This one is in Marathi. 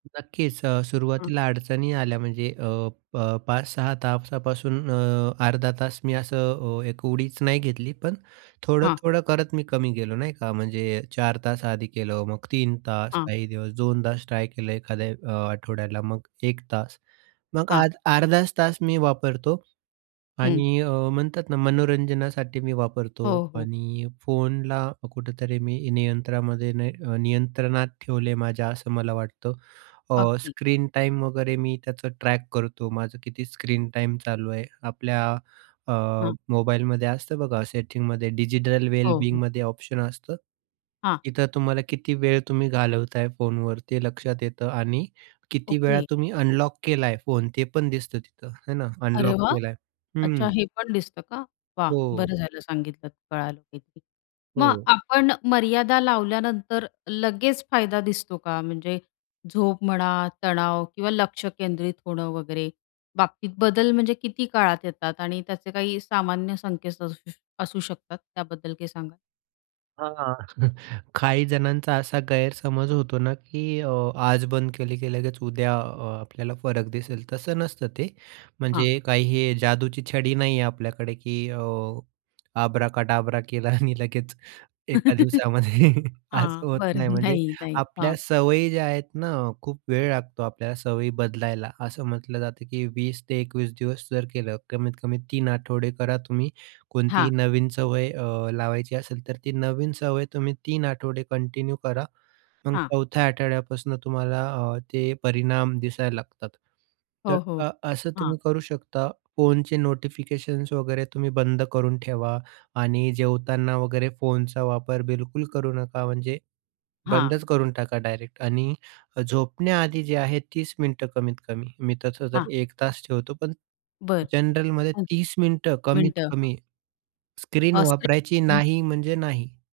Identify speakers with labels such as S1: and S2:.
S1: नक्कीच. अ,
S2: हं.
S1: सुरुवातीला अडचणी आल्या म्हणजे अ, अ, 5-6 तासापासून अ, अर्धा तास मी असं अ, एक उडीच नाही घेतली, पण
S2: हां.
S1: थोडं-थोडं करत मी कमी गेलो, नाही का. म्हणजे 4 तास आधी केलं, मग 3 तास
S2: हां.
S1: काही दिवस 2 तास ट्राय केलं, एखाद्या अ, आठवड्याला मग 1 तास मग
S2: हां.
S1: आज अर्धाच तास मी वापरतो
S2: हं.
S1: आणि अ, म्हणतात ना, मनोरंजनासाठी मी वापरतो
S2: हो, हो.
S1: आणि फोनला कुठेतरी मी नियंत्रणामध्ये नाही अ, नियंत्रणात ठेवले माझ्या असं मला वाटतं. अ,
S2: अगदी.
S1: स्क्रीन टाईम वगैरे मी त्याचं ट्रॅक करतो. माझं किती स्क्रीन टाईम चालू आहे. आपल्या अ,
S2: हं.
S1: मोबाईलमध्ये असतं बघा सेटिंगमध्ये डिजिटल वेल
S2: हो, हो.
S1: बिंगमध्ये ऑप्शन असतं.
S2: हां.
S1: इथं तुम्हाला किती वेळ तुम्ही घालवताय फोनवर ते लक्षात येतं आणि किती वेळा
S2: ओके.
S1: तुम्ही अनलॉक केलाय फोन ते पण दिसतं तिथं, आहे ना.
S2: अरे
S1: अनलॉक
S2: वाह!
S1: केलाय,
S2: अच्छा.
S1: हं.
S2: हे पण दिसतं का? वाह!
S1: हो.
S2: बरं झालं सांगितलंत कळालं काहीते. मग
S1: हो.
S2: आपण मर्यादा लावल्यानंतर लगेच फायदा दिसतो का? म्हणजे झोप म्हणा, तणाव किंवा लक्ष केंद्रित होणं वगैरे बाबतीत बदल म्हणजे किती काळात येतात? आणि त्याचे काही सामान्य संकेत असू असू शकतात त्याबद्दल काही सांगा?
S1: हां. काही जणांचा असा गैरसमज होतो ना, की अ, आज बंद केले, की लगेच उद्या अ, आपल्याला फरक दिसेल तसं नसतं ते,
S2: हां.
S1: म्हणजे काही हे जादूची छडी नाही आहे आपल्याकडे, की अ, "आबरा का डाबरा केला" आणि लगेच 1 दिवसामध्ये असं
S2: हां.
S1: होत
S2: बरं.
S1: नाही. म्हणजे
S2: नाही, नाही. हां.
S1: आपल्या सवयी ज्या आहेत ना, खूप वेळ लागतो आपल्याला सवयी बदलायला, असं म्हटलं जातं, की 20-21 दिवस जर केलं, कमीत-कमी 3 आठवडे करा तुम्ही कोणतीही
S2: हां.
S1: नवीन सवय अ, लावायची असेल, तर ती नवीन सवय तुम्ही 3 आठवडे कंटिन्यू करा. मग
S2: हां.
S1: 4थ्या आठवड्यापासून तुम्हाला अ, ते परिणाम दिसायला लागतात. तर
S2: हो, हो.
S1: अ, असं
S2: हां.
S1: तुम्ही करू शकता, फोनचे नोटिफिकेशन्स वगैरे तुम्ही बंद करून ठेवा आणि जेवताना वगैरे फोनचा वापर बिलकुल करू नका, म्हणजे
S2: हां.
S1: बंदच करून टाका डायरेक्ट आणि झोपण्याआधी जे आहे 30 मिनिटं कमीत-कमी मी तसं तर
S2: हां.
S1: 1 तास ठेवतो, पण
S2: बरं.
S1: जनरलमध्ये
S2: हं.
S1: 30 मिनिटं
S2: मिनिटं. हां.
S1: कमीत-कमी स्क्रीन
S2: असते.
S1: वापरायची
S2: त्यानी
S1: नाही म्हणजे नाही.